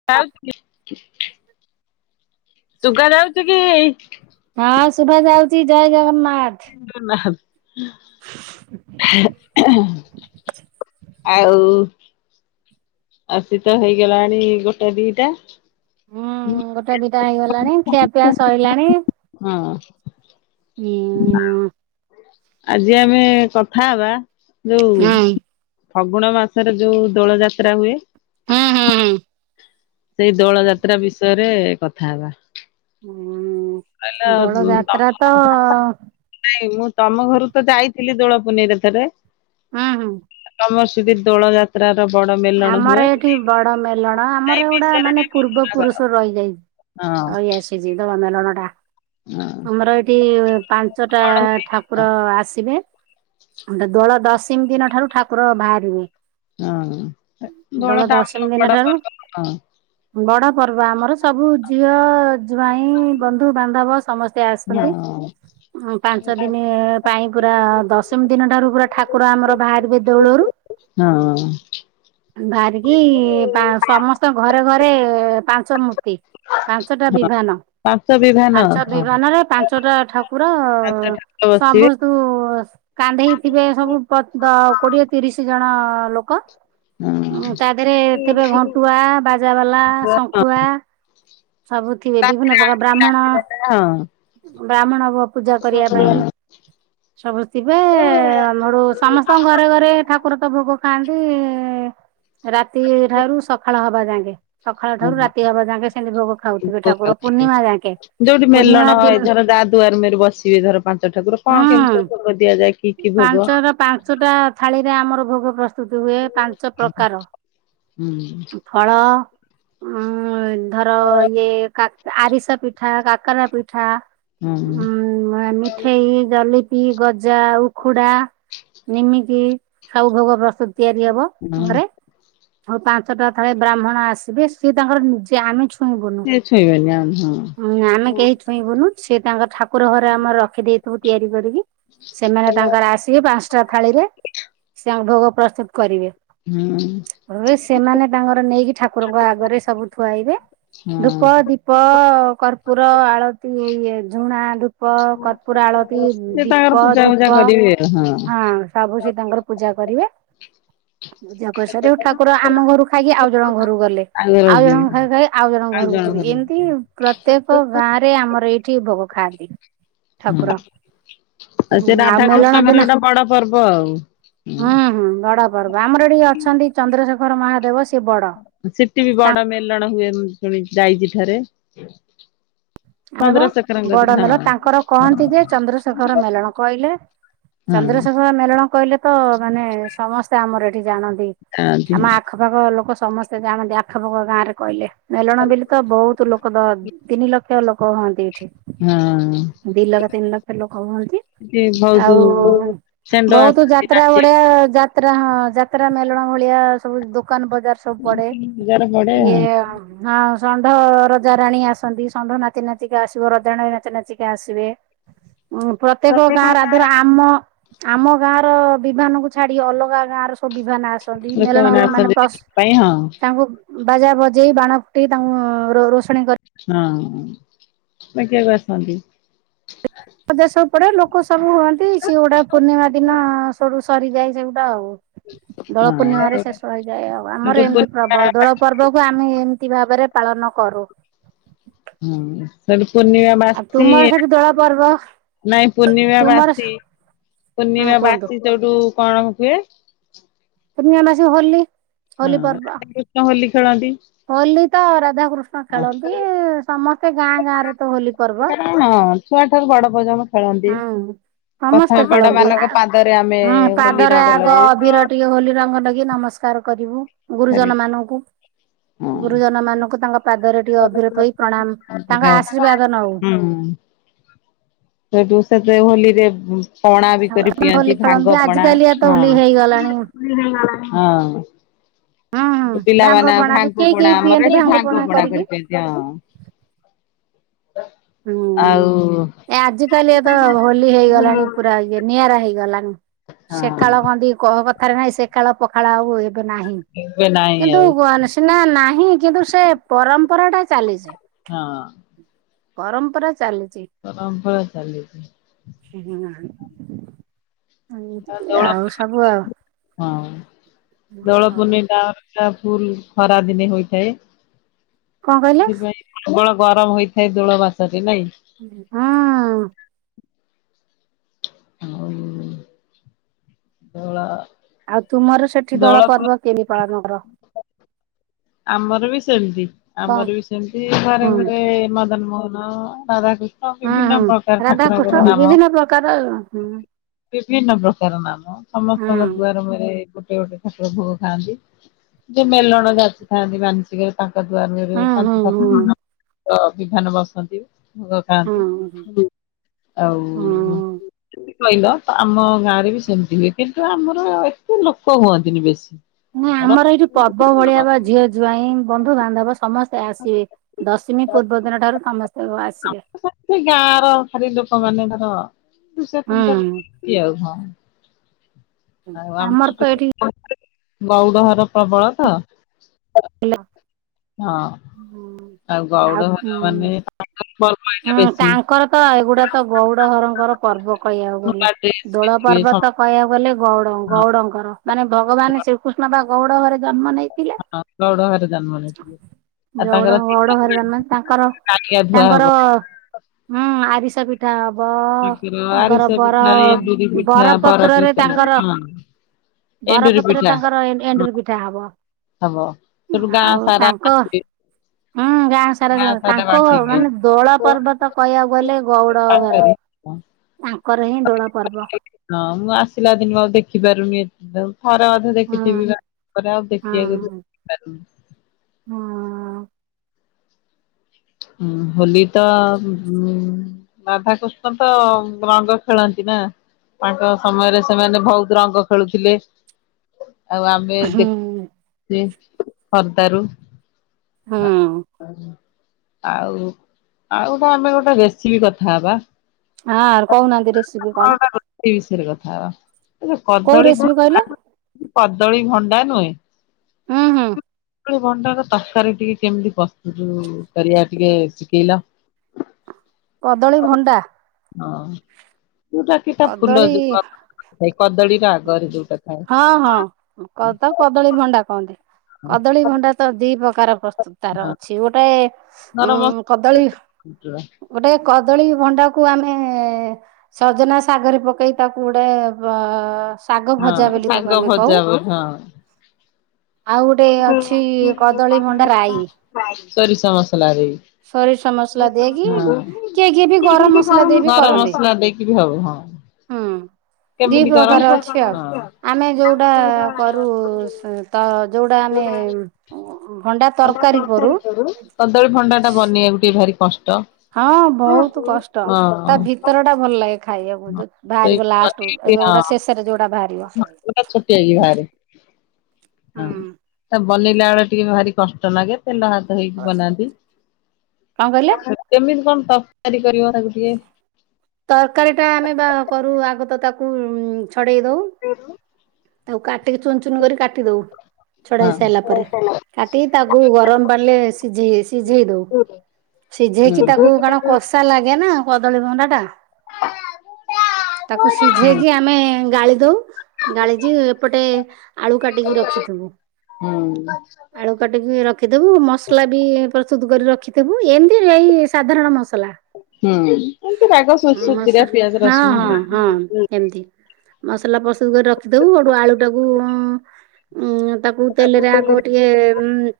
[unintelligible] ସୁୁବା ଯାଉଚି କି? ହଁ ଶୁଭା ଯାଉଚି ଜଏ ଜଗନ୍ନାଥ। ଜଗନାଥ ହେ ଏ ହେ ହେ। ଆଉ ଆସି ତ ହେଇଗଲାଣି ଗୋଟେ ଦିଟା। ହୁଁ ଗୋଟେ ଦିଟା ହେଇଗଲାଣି ଖିଆପିଆ ସଇଲାଣି। ହୁଁ। ଉଁ ଆଜି ଆମେ କଥା ହବା ଯୋଉ ହୁଁ ଫଗୁଣ ମାସରେ ଯୋଉ ଦୋଳ ଯାତ୍ରା ହୁଏ। ହୁଁ ହୁଁ ହୁଁ। ସେଇ ଦୋଳ ଯାତ୍ରା ବିଷୟରେ କଥା ହେବା। ହୁଁ ଦୋଳ ଯାତ୍ରା ତ ନାଇଁ ମୁଁ ତମ ଘରୁ ତ ଯାଇଥିଲି ଦୋଳ ପୁନେଇ ରେ ଥରେ। ଉଁ ହୁଁ। ତମର ସେଇଟି ଦୋଳ ଯାତ୍ ଯାତ୍ର ର ବଡ ମେଲଣ ଆମର ହୁଏ। ଏଠି ବଡ ମେଲଣ ଆମର ସେଇ ଏଗୁଡା ବିଷୟ ରେ ମାନେ ଟିକେ ପୂର୍ବ ବର୍ଣ୍ଣନା କର? ପୁରୁଷରୁ ରହିଯାଇଛି। ହଁ [unintelligible] ହଁ ଆମର ଏଠି ପାଞ୍ଚଟା ଠା କଣ ହୁଏ ଠାକୁର ଆସିବେ ଦୋଳ ଦଶମୀ ଦିନ ଠାରୁ ଠାକୁର ବାହାରିବେ। ହଁ। ଦୋଳ ଟା ଆମର ଦଶମୀ ଦିନ ବଡ ଠାରୁ ପର୍ବ ହଁ। ବଡ ପର୍ବ। ଆମର ସବୁ ଝିଅ ଜ୍ୱାଇଁ, ବନ୍ଧୁ ବାନ୍ଧବ ସମସ୍ତେ ଆସନ୍ତି। ହଁ। ପାଞ୍ଚ ଦିନି ପାଇଁ ପୁରା ଦଶମି ଦିନ ଠାରୁ ପୁରା ଠାକୁର ଆମର ବାହାରିବେ ଦେଉଳରୁ। ହଁ। ବାହାରିକି ପା ସମସ୍ତ ଘରେ ଘରେ ପା ପାଞ୍ଚମୂର୍ତ୍ତି, ପାଞ୍ଚଟା ବିଭାନ। ପାଞ୍ଚ ବିଭା ପାଞ୍ଚ ବିମାନରେ ପାଞ୍ଚଟା ଠାକୁର ପାଞ୍ଚ ଠାକୁର ବସିଥିବେ। ସବୁ ତୁ କାନ୍ଦେଇଥିବେ ସବୁ, ପ ଦ କୋଡିଏ ତିରିସି ଜଣ ଲୋକ। ତା ଦେହେରେ ଥିବେ ଘଣ୍ଟୁଆ, ବାଜାବାଲା, ହଁ ହଁ। ଶଙ୍ଖୁଆ ସବୁ ଥିବେ। ବିଭିନ୍ନ ପ୍ରକାର ବ୍ରାହ୍ମଣ ବ୍ରାହ୍ମଣ ପୂଜା କରିବା ପାଇଁ ସବୁ ଥିବେ, ଆମର ସମସ୍ତଙ୍କ ଘରେ ଘରେ ଠାକୁର ତ ଭୋଗ ଖାଆନ୍ତି ରାତି ଠାରୁ ସକାଳ ହବା ଯାଙ୍କେ। ସକାଳ ଠାରୁ ରାତି ହବା ଯାଙ୍କେ ସେମିତି ଭୋଗ ଖାଉଥିବେ ଠାକୁର। ପୂର୍ଣ୍ଣିମା ଯାଙ୍କେ ଯୋଉଠି ମେଲଣ ପୂର୍ଣ୍ଣିମା ହଏ ଦିନ ଧର ଯା ଦୁଆର ମୁହଁରେ ବସିବେ ଧର ପାଞ୍ଚ ଠାକୁର କଣ ହୁଁ। କେମିତି ଭୋଗ ଦିଆଯାଏ କି କି ଭୋଗ? ପାଞ୍ଚର ପାଞ୍ଚଟା ଥାଳି ରେ ଆମର ଭୋଗ ପ୍ରସ୍ତୁତ୍ ହୁଏ। ପାଞ୍ଚ ପ୍ରକାର। ହୁଁ ଫଳ, ଉଁ ଧର ଇଏ, ଆରିସ ପିଠା, କାକରା ପିଠା ହୁଁ ଉଁ, ମା ମି ଠେଇ ଜଲିପି ଗଜା, ଉଖୁଡା ନିମିତିି ସବୁ ଭୋଗ ପ୍ରସ୍ତୁତ୍। ତିଆରି ହବ ହୁଁ ଘରେ। ହଁ ପାଞ୍ଚଟା ଥଳେ ବ୍ରାହ୍ମଣ ଆସିବେ, ସିଏ ତାଙ୍କର ନିଜେ ଆମେ ଛୁ ଇଁ ବୁନୁୁ, ସେ ଛୁଇଁବେନି ଆଉ ହଁ। ଆମେ କେହି ଛୁଇଁ ବୁନୁ। ସେ ତାଙ୍କର ଠାକୁର ଘରେ ଆମର ରଖି ଦେଇେଇଥିବୁ ତିଆରି କରିକି। ସେମାନେ ତାଙ୍କର ଆସି ଟିକେ ପାଞ୍ଚଟା ଥାଳିରେ, ସେ ଆମ ଭୋଗ ପ୍ରସ୍ତୁତ୍ କରିବେ। ହୁଁ। ହ ସେମାନେ ତାଙ୍କର ନେଇକି ଠାକୁରଙ୍କ ଆଗରେ ସବୁ ଥୁଆଇବେ। ହଁ। ଧୂପ, ଦୀପ ଧୂପ, କର୍ପୁର ଆଳତି ଇଏ ଝୁଣା ଧୂପ ଧୂପ କର୍ପୁର ଆଳତି ସେ ତାଙ୍କର ଦୀପ, ପୂଜା ଫୂଜା ଧୂପ କରିବେ ଆଉ ହଁ। ସବୁ ସେ ତାଙ୍କର ପୂଜା କରିବେ। ପୂଜା କରିସାରିବୁ ଠାକୁର ଆମ ଘରୁ ଖାଇକି ଆଉ ଜଣ ଘରୁକୁ ଗଲେ। ଘର ଆଉ ଯିବେ ଜଣଙ୍କ ଖାଇ ଖାଇ ଆଉ ଜଣଙ୍କ ଘରକୁ ଯିବି ଏମିତି ପ୍ରତ୍ୟେକ ଗାଁ ରେ ରେ ଆମର ଏଇଠି ଭୋଗ ଖାଆନ୍ତି। ହୁଁ। ଠାକୁର ଆଉ ସେ ଆଉ ରାଧା, ମେଲଣ କୃଷ୍ଣଙ୍କର ଦିନ ଗୋଟେ ବଡ ପର୍ବ ଆଉ। ହୁଁ ହୁଁ ବଡ ପର୍ବ ଆମର ଏଠି ଅଛନ୍ତି ଚନ୍ଦ୍ରଶେଖର ମହାଦେବ, ସିଏ ବଡ ସେଠି ବି ବଡ ମେଲଣ ହୁଏ ମୁ ଶୁଣିଛି ଯାଇଛି ଥରେ। ଦେବ ଚନ୍ଦ୍ରଶେଖରଙ୍କ ବଡ କତିରେ ମେଲ ତାଙ୍କର ହଁ କହନ୍ତି ଯେ ଚନ୍ଦ୍ରଶେଖର ହ। ମେଲଣ ହଁ। ମେଳଣ କହିଲେ ତ ମାନେ ସମସ୍ତେ ଆମର ଏଠି ଜାଣନ୍ତି ଯାଆନ୍ତି ଆମ ହଁ। ଆଖ ପାଗ ଲୋକ ସମସ୍ତେ ଯାଣନ୍ତି ଆଖପାଖ ଗାଁ ରେ କହିଲେ ମେଲଣ ବିଲି ତ ବୋହୁତ ଲୋକ ଦ ତିନି ଲକ୍ଷ ଲୋକ ହୁଅନ୍ତି ଏଠି ହଁ ଦି ଲକ୍ଷ ତିନି ଲକ୍ଷ ଲୋକ ହୁଅନ୍ତି। ସେଠି ବହୁତ ଆଉ ମନେ ଷେଣ୍ଢ ବୋହୁତ ଆସନ୍ତି ଯାତ୍ରା ଭଳିଆ ଯାତ୍ରା ହଁ ଯାତ୍ରା ମେଳଣ ଭଳିଆ ସବୁ ଦୋକାନ ବଜାର ସବୁ ପଡେ ନାଚିବାକୁ। ଜାର ପଡେ ଇଏ ହଁ ହଁ ଷଣ୍ଢ ରଜା ରାଣୀ ଆସନ୍ତି ସବୁ। ଷଣ୍ଢ ନାଚି ନାଚିକା ଆସିବ ରଜା ରାଣୀ ନାଚି ନାଚିକା ଆସିବେ ଉ ପ୍ରତ୍ୟେକ ଗାଁ ରାଧର ଆଁ ଆମ ଆମ ଗାଁ ର ବିଭାନକୁୁ ଛାଡି ଅଲଗା ଗାଁର ସବୁ ବିବାନା ଆସନ୍ତି ମେଲଣ ଲୋକମାନେ ମାନେ ଆସନ୍ତି ପ୍ରସ୍ ଦେଖିବା ପାଇଁ ହଁ। ତାଙ୍କୁ ବାଜା ବଜେଇ ବାଣ ଫୁଟେଇ ତାଙ୍କୁ ରୋ ରୋଷଣୀ କରି ହଁ ଦେଖିବାକୁ ଆସନ୍ତି। ବଜାର ସବୁ ପଡେ ଲୋକ ସବୁ ହୁଅନ୍ତି ସେ ଗୁଟା ପୂର୍ଣ୍ଣିମା ଦିନ ସଡୁ ସରିଯାଏ ସେଗୁଟା ଆଉ। ଦୋଳ ହଁ ପୂର୍ଣ୍ଣିମାରେ ଶେଷ ହେଇଯାଏ ଆଉ ସେଠୁ ଆମର ଏମତି ପୂର୍ଣ୍ଣିମା ପ୍ରବ ଦୋଳ ପର୍ବକୁ ଆମେ ଏମତି ଭାବରେ ପାଳନ କରୁ। ହୁଁ ହେଟି ପୁନିଅ ଆଉ ବାସି ତୁମର ନା ସେଠି ଦୋଳ ପର୍ବ ନାଇଁ ପୂର୍ଣ୍ଣିମା ତୁମର ବାସି। ହଁ ପୂର୍ଣ୍ଣିମା କୁହନ୍ତୁ ବାସି ଯୋଉଠୁ କଣ ହୁଏ? ପୂର୍ଣ୍ଣିମା ବାସି କି ହୋଲି। ହୋଲି ପର୍ବ। ହଁ ଏକୃଷ୍ଣ ହୋଲି ଖେଳନ୍ତି। ହୋଲି ତ ରାଧା କୃଷ୍ଣ ଖେଳନ୍ତି ସମସ୍ତେ ଗାଁ ଗାଁ ରେ ତ ହୋଲି ପର୍ବ। ହଁ ଛୁଆ ଠାରୁ ବଡ ପର୍ଯ୍ୟନ୍ତ। ଖେଳନ୍ତି ହୁଁ ସମସ୍ତେ ପ୍ରଥମେ ବଡ ଖେଳନ୍ତି ଆ ମାନଙ୍କ ପାଦରେ ଆମେ ହଁ ହୋଲି ପାଦରେ ରଙ୍ଗ ଆଗ ଲଗଉ। ଅବିର ଟିକେ ହୋଲି ରଙ୍ଗ ଲଗି ନମସ୍କାର କରିବୁ ଆରେ ଗୁରୁଜନ ମାନକୁ। ହଁ ଗୁରୁଜନ ମାନଙ୍କୁ ତାଙ୍କ ପାଦରେ ଟିକେ ଅଭିର ଥୋଇ ହୋଇ ପ୍ରଣାମ ତାଙ୍କ ଆଶୀର୍ବାଦ ନଉ। ହେଟୁ ସେତେ ହୋଲିରେ ପଣା ବି କରି ହୋଲି ପିଅନ୍ତି ଖେଳନ୍ତି ଭାଙ୍ଗ ପଣା ଆଜିକାଲିଆ ତ ହୋଲି ହେଇଗଲାଣି ହଁ ହଁ। ହୁଁ ହୁଁ ଭାଙ୍ଗ ପିଲାମାନେ ପଣା ବି ଭାଙ୍ଗ କେହି ପଣା କେହି ଆମର ପିଅନ୍ତି ଭାଙ୍ଗ ପଣା କରିକି। କରିପିଅନ୍ତି ହଁ। ହୁଁ ଆଉ ଏ ଆଜିକାଲି ତ ହୋଲି ହେଇଗଲାଣି ପୁରା ଇଏ ରେ ନିଆରା ହେଇଗଲାଣି ହଁ ସେକାଳ କନ୍ତି କହ କଥାରେ ନାଇଁ ସେକାଳ ପଖାଳ ଆଉ ନାହିଁ ଏବେ ନାହିଁ କିନ୍ତୁ ଆଉ ଗର୍ ସିନା ନାହିଁ କିନ୍ତୁ ସେ ପରମ୍ପରା ଟା ଚାଲିଚି। ହଁ। ପରମ୍ପରା ଚାଲିଚି। ପରମ୍ପରା ଚାଲିଚି। ହ। ଆଁ ଦୋଳ ଆଉ ହଁ ଦୋଳ ପୂର୍ଣେଇଟା ଫୁଲା ଫୁଲ୍ ଖରା ଦିନେ ହୋଇଥାଏ କଣ କହିଲେ? ସେଥିପାଇଁ ପବଳ ଗରମ ହେଇଥାଏ ଦୋଳ ବାସ ଯେ ନାଇଁ। ହଁ ଅ। ହଉ ଧଳା ଆଉ ତୁମର ସେଠି ଦୋଳ ପର୍ବ କେମି ପାଳନ କର? ଆମର ବି ସେମତି କଣ ଆମର ବି ସେମତି ଘରେ ହୁଁ ଘରେ ମଦନ ମୋହନ ରାଧାକୃ ନ ହୁଁ ବିଭିନ୍ନ ହୁଁ ପ୍ରକାର ରାଧାକୃଷ୍ଣ ଠାକୁରଙ୍କର ନାମ ବିଭିନ୍ନ ପ୍ରକାର ହୁଁ ବିଭିନ୍ନ ପ୍ରକାର ନାମ ସମସ୍ତଙ୍କ ହୁଁ। ଦୁଆର ମୁହଁରେ ଗୋଟେ ଗୋଟେ ଠାକୁର ଭୋଗ ଖାଆନ୍ତି ଯିଏ ମେଲଣ ଯାଚିଥାନ୍ତି ମାନସିକ ତାଙ୍କ ଦୁଆରେ ହୁଁ ମୁହଁରେ ହୁଁ ପାଞ୍ଚ ସାତ ବିଭାନ ବସନ୍ତି ଭୋଗ ଖାଆନ୍ତି ହୁଁ ହୁଁ ଆଉ ହୁଁ। କହିଲ ଆମ ଗାଁରେ ବି ସେମିତି ହୁଏ କିନ୍ତୁ ଆମର ଏତେ ଲୋକ ହୁଅନ୍ତିନି ବେଶୀ। ନାଁ ଆମର ଏଇଠି ପର୍ବ ଭଳିଆ ବା ଝିଅ ଜ୍ଵାଇଁ ବନ୍ଧୁବାନ୍ଧବ ସମସ୍ତେ ଆସିବେ ଦଶମୀ ପୂର୍ବ ଦିନ ଠାରୁ ସମସ୍ତେ ଆସିବେ। ସେଇ ଗାଁର ଖାଲି ଲୋକମାନେ ଧର ଦୁଇଶହ ତିନିଶହ ହୁଁ ଲୋକ। ଆମର ତ ଏଠି [unintelligible] ଗଉଡ଼ ଘର ପ୍ରବଳ ତ ହଁ ଆଉ ଗଉଡ଼ ଘର ମାନେ ବରପଇଟା ହୁଁ ବେଶୀ ତାଙ୍କର ତ ଏଗୁଡା଼ ତ ଗଉଡ଼ ଘରଙ୍କର ପର୍ବ କହିବାକୁ ଗଲେ। ନୂଆ ଡ୍ରେସ ଦୋଳା ପିନ୍ଧିବେ ପର୍ବ ସମ ତ କହିବାକୁ ଗଲେ ଗଉଡ଼ ହଁ ଗଉଡ଼ଙ୍କର ମାନେ ଭଗବାନ ଶ୍ରୀକୃଷ୍ଣ ବା ଗଉଡ଼ ଘରେ ଜନ୍ମ ନେଇ ହଁ ଗଉଡ ଘରେ ଜନ୍ମ ନେଇଥିଲେ ଆଉ ଯୋଉ ତାଙ୍କର ଡ଼ ଗଉଡ଼ ଘରେ ତିନି ନେଇଥିଲେ ତାଙ୍କର [unintelligible] ତାଙ୍କର ହୁଁ ଆରିସା ପିଠା ପିଠା ହବ ତାଙ୍କର ତାଙ୍କର ଆରିସା ବର ପିଠା, ଏଣ୍ଡୁରି ପିଠା, ବର ବରା ପତ୍ରରେ ପିଠା ତାଙ୍କର ହଁ। ଏଣ୍ଡୁରି ବରପତ୍ରରେ ପିଠା ତାଙ୍କର ହଁ ଏଣ୍ଡୁୁରି ପିଠା ହବ। ହବ ତେଣୁ ଗାଁ ଆଉ ସାରା ତାଙ୍କ ଆସିବେ। ହୁଁ ଗାଁ ସାରା ତାଙ୍କ ବାଣ୍ଟିବେ ମାନେ ଦୋଳ ପର୍ବ ତ କହିବାକୁ ଗଲେ ଗଉଡ଼ ଘର ତାଙ୍କରି ତାଙ୍କର ହିଁ ଦୋଳ ପର୍ବ। ହଁ ମୁଁ ଆସିଲା ଦିନୁ ଆଉ ଦେଖିପାରୁନି ଏଠି ତ ଆଉ ଥରେ ଅଧେ ହୁଁ ଦେଖିଥିବି ବା ତାପରେ ଆଉ ହଁ ଦେଖି। [unintelligible] ହଁ। ହୁଁ ହୋଲି ତ ରାଧାକୃଷ୍ଣ ତ ରଙ୍ଗ ଖେଳନ୍ତି ନା। ତାଙ୍କ ସମୟରେ ସେମାନେ ଭଉତ ରଙ୍ଗ ଖେଳୁଥିଲେ। । ଆଉ ଆମେ ହୁଁ ଦେଖିଚେ ସରଦାରୁ ହଁ। ଆଉ ଆଉ କଣ ପେଇଁ ଗୋଟେ ରେସିପି କଥା ହେବା। ହଁ ଆର କହୁନାହାନ୍ତି ରେସି କୋଉ ରେସିପି କହିଲେ [unintelligible] କଦଳୀ, ଭଣ୍ଡା ନୁହେଁ ହୁଁ ହୁଁ। କଦଳୀ, ଭଣ୍ଡାକୁ ତରକାରୀ ଟିକେ କେମିତି ପ୍ରସ୍ତୁତ କରିବା ଟିକେ ଶିଖେଇଲ? [inaudible] କଦଳୀ, ଭଣ୍ଡା ହଁ ଯୋଉଟା କି ତା ଫୁଲ କଦଳୀ ଯୋଉଟା କଦଳୀର ଆଗରେ ଯୋଉଟା ଥାଏ। କଦ କଦଳୀ ଭଣ୍ଡା କହନ୍ତି ହଁ କଦଳୀ ଭଣ୍ଡା ତ ଦି ପ୍ରକାର ପ୍ରସ୍ତୁତ ତାର ହଁ ଅଛି ଗୋଟେ ଉଁ ଗରମ କଦଳୀ ମସଲା ଗୋଟେ କଦଳୀ ଭଣ୍ଡାକୁ ଆମେ ସଜନା ଶାଗରେ ପକେଇ ତାକୁ ଗୋଟେ ଶାଗ ଭଜା ହଁ ବୋଲି ତାକୁ ଶାଗ ଆମେ କହୁ ଭଜାହୁଏ ହଁ ଆଉ ଗୋଟେ ଅଛି କଦଳୀ ଭଣ୍ଡା ରାଇ ସୋରିଷ ମସଲା ଦେଇ ମସଲା ସୋରିଷ ଦେଇକି ମସଲା କିଏ କିଏ ବି ଗରମ ଦେଇକି କି ମସଲା ଦେଇ ବି ଗରମ କରନ୍ତି ମସଲା ଦେଇକି ବି ହବ ହଁ। ହୁଁ ଦି କେମିତି କର? ପ୍ରକାର ଅଛି ଆଉ। ଆମେ ଯୋଉଟା କରୁ ତ ଯୋଉଟା ଆମେ ଭଣ୍ଡା ଭଣ୍ଡା ତରକାରି କରୁ, କଦଳୀ ଭଣ୍ଡା ଟା ବନେଇବାକୁ ଟିକେ ଭାରି କଷ୍ଟ। ହଁ ବହୁତୁ କଷ୍ଟ, ତା ଭିତରଟା ଭଲ ଲାଗେ ଖାଇବାକୁ ଯୋଉ ସେଇ ଭାରିବ ଲା ହଁ ଲାଷ୍ଟକୁ ଯୋଉଗୁଡା ଶେଷରେ ଯୋଉଗୁଡା ଭାରିବ। ଛୋଟିଆ କି ବାହାରେ ହୁଁ। ତ ବନେଇଲା ବେଳେ ଟିକେ ଭାରି କ ଷ୍ଟ ଲାଗେ ତେଲ ହାତ ହେଇକି କଣ ବନାନ୍ତି। କହିଲେ? କେମିତି କଣ ତରକାରୀ କରିବ ତାକୁ ଟିକେ? ତରକାରୀଟା ଆମେ ବା କରୁ ଆଗ ତ ତାକୁ ଛଡ଼େଇ ଦେଉ। ସେ [inaudible] ତାକୁ କାଟିକି ଚୁନ୍ ଚୁନ୍ କରି କାଟି ଦଉ। ଛଡେଇ ହଁ। ସାଇଲା ପରେ କାଟିିକି ତାକୁ ଗରମ୍ ପାଣିରେ ସିଝେଇ-ସିଝେଇ ଦଉ। ସିଝେଇକି ତାକୁ କରଣ କଷା ଲାଗେ ନା କଦଳୀ ଭଣ୍ଡାଟା। ତାକୁ ହୁଁ। ସିଝେଇକି ଆମେ ଗାଳିଦଉ, ଗାଳି ଏପଟେ ଆଳୁ କାଟିକି ରଖିଥବୁ। ହୁଁ ହୁଁ ଆଳୁ କାଟିକି ରଖିଥବୁ ମସଲା ବି ପ୍ରସ୍ତୁତ କରି ରଖିଥବୁ, ଏମ୍ତି ଏଇ ସାଧାରଣ ମସଲା। ଏମିତି ରାଗ ମସ ସୁଜିରା ପିଆଜ ରସୁଣ ହଉ। ହଁ-ହଁ-ହଁ ହୁଁ ଏମ୍ତି। ମସଲା ପ୍ରସ୍ତୁତ କରି ରଖିଥବୁ, ସେଉଟୁ ଆଳୁ ଟାକୁ ଉଁ-ଉଁ ତାକୁ ତେଲେରେ ଆଗ ଟିକେ ଉଁ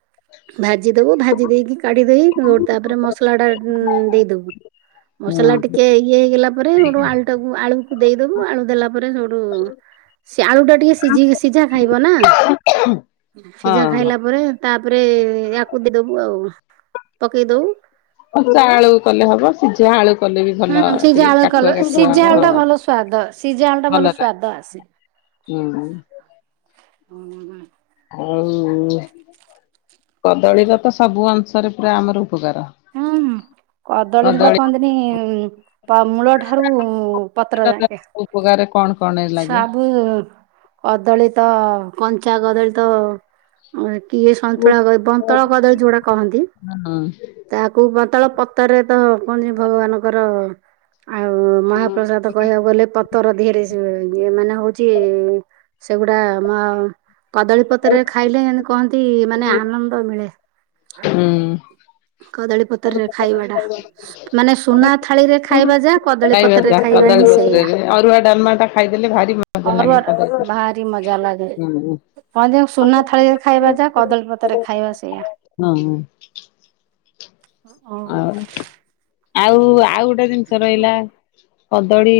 ଭାଜିଦବୁ ଭାଜି ଦେଇକି କାଢିଦେଇ [unintelligible] ତାପରେ ମସଲାଟା ଦେଇଦବୁ। ମସଲା ଟିକେ ଇଏ ହେଇଗଲା ପରେ ସେଉଟୁ ଆଳୁଟାକୁ ଆଳୁକୁ ଦେଇଦବୁ, ଆଳୁ ଦେଲା ପରେ ସୋଉଟୁ ସିଏ ଆଳୁଟା ଟିକେ ସିଝି ସିଝା ଖାଇବ ନା, ସିଝା ହଁ ଖାଇଲା ପରେ ତାପରେ ୟାକୁ ଦେଇଦବୁ ଆଉ, ପକେଇଦବୁ କଞ୍ଚା ଆଳୁ କଲେ ହବ, ସିଝା ଆଳୁ କଲେ ବି ଭଲ ହୁଁ ସିଝା ଟିକେ ଆଳୁ କଲ କାଠୁଆ-କାଠୁଆ ସିଝା ଆଳୁ ହେବ, ଟା ହଁ ଭଲ ସ୍ଵାଦ ସିଝା ଆଳୁ ଟା ଭଲ ଭଲଲାଗେ। ସ୍ଵାଦ ଆସେ। ହୁଁ। [inaudible] ଆଉ କଦଳୀର ତ ସବୁ ଅଂଶରେ ପୁରା ଆମର ଉପକାର। ହୁଁ [inaudible] କଦଳୀରେ ତ କଦଳୀ କହନ୍ତିନି ପ ମୂଳ ଠାରୁ ପତ୍ର ଯାଙ୍କେ [inaudible] କଣ-କଣ [unintelligible] ସବୁ କଦଳୀ ତ, କଞ୍ଚା କଦଳୀ ତ କିଏ ସନ୍ତୁଳା ବନ୍ତଳା କଦଳୀ ଯୋଉଟା କହନ୍ତି। ହୁଁ ତାକୁ [unintelligible] ପତର ରେ ତ କଣ ଭଗବାନଙ୍କର ଆଉ ମହାପ୍ରସାଦ କହିବାକୁ ଗଲେ ପତର ଧୀଏରେ ଇଏ-ଇଏ ମାନେ ହଉଚି ସେଗୁଡା ଆମ କଦଳୀ ପତ୍ରରେ ଖାଇଲେ କହନ୍ତି ମାନେ ଆନନ୍ଦ ମିଳେ। ହୁଁ। କଦଳୀ ପତର ରେ ଖାଇବା ଟା ମାନେ ସୁନା ଥାଳିରେ ଖାଇବା ଯା କଦଳୀ ଖାଇବା ପତର ରେ ଯା ଖାଇବା କଦଳୀ ହିଁ ସେଇଆ। ପତ୍ରରେ ଅରୁଆ ଡାଲ୍ମା ଟା ଖାଇଦଲେ ଭାରି ମଜା ଲାଗେ ଅରୁଆ ର କଦଳୀ ପତ୍ର ଭାରି ମଜା ଲାଗେ। ହୁଁ [unintelligible] ସୁନା ଥାଳିରେ ଖାଇବା ଯାହା କଦଳୀପତ୍ରରେ ଖାଇବା ସେଇଆ। ହୁଁ ଆଉ ଆଉ ଆଉ ସେ ଜିନିଷ ରହିଲା, କଦଳୀ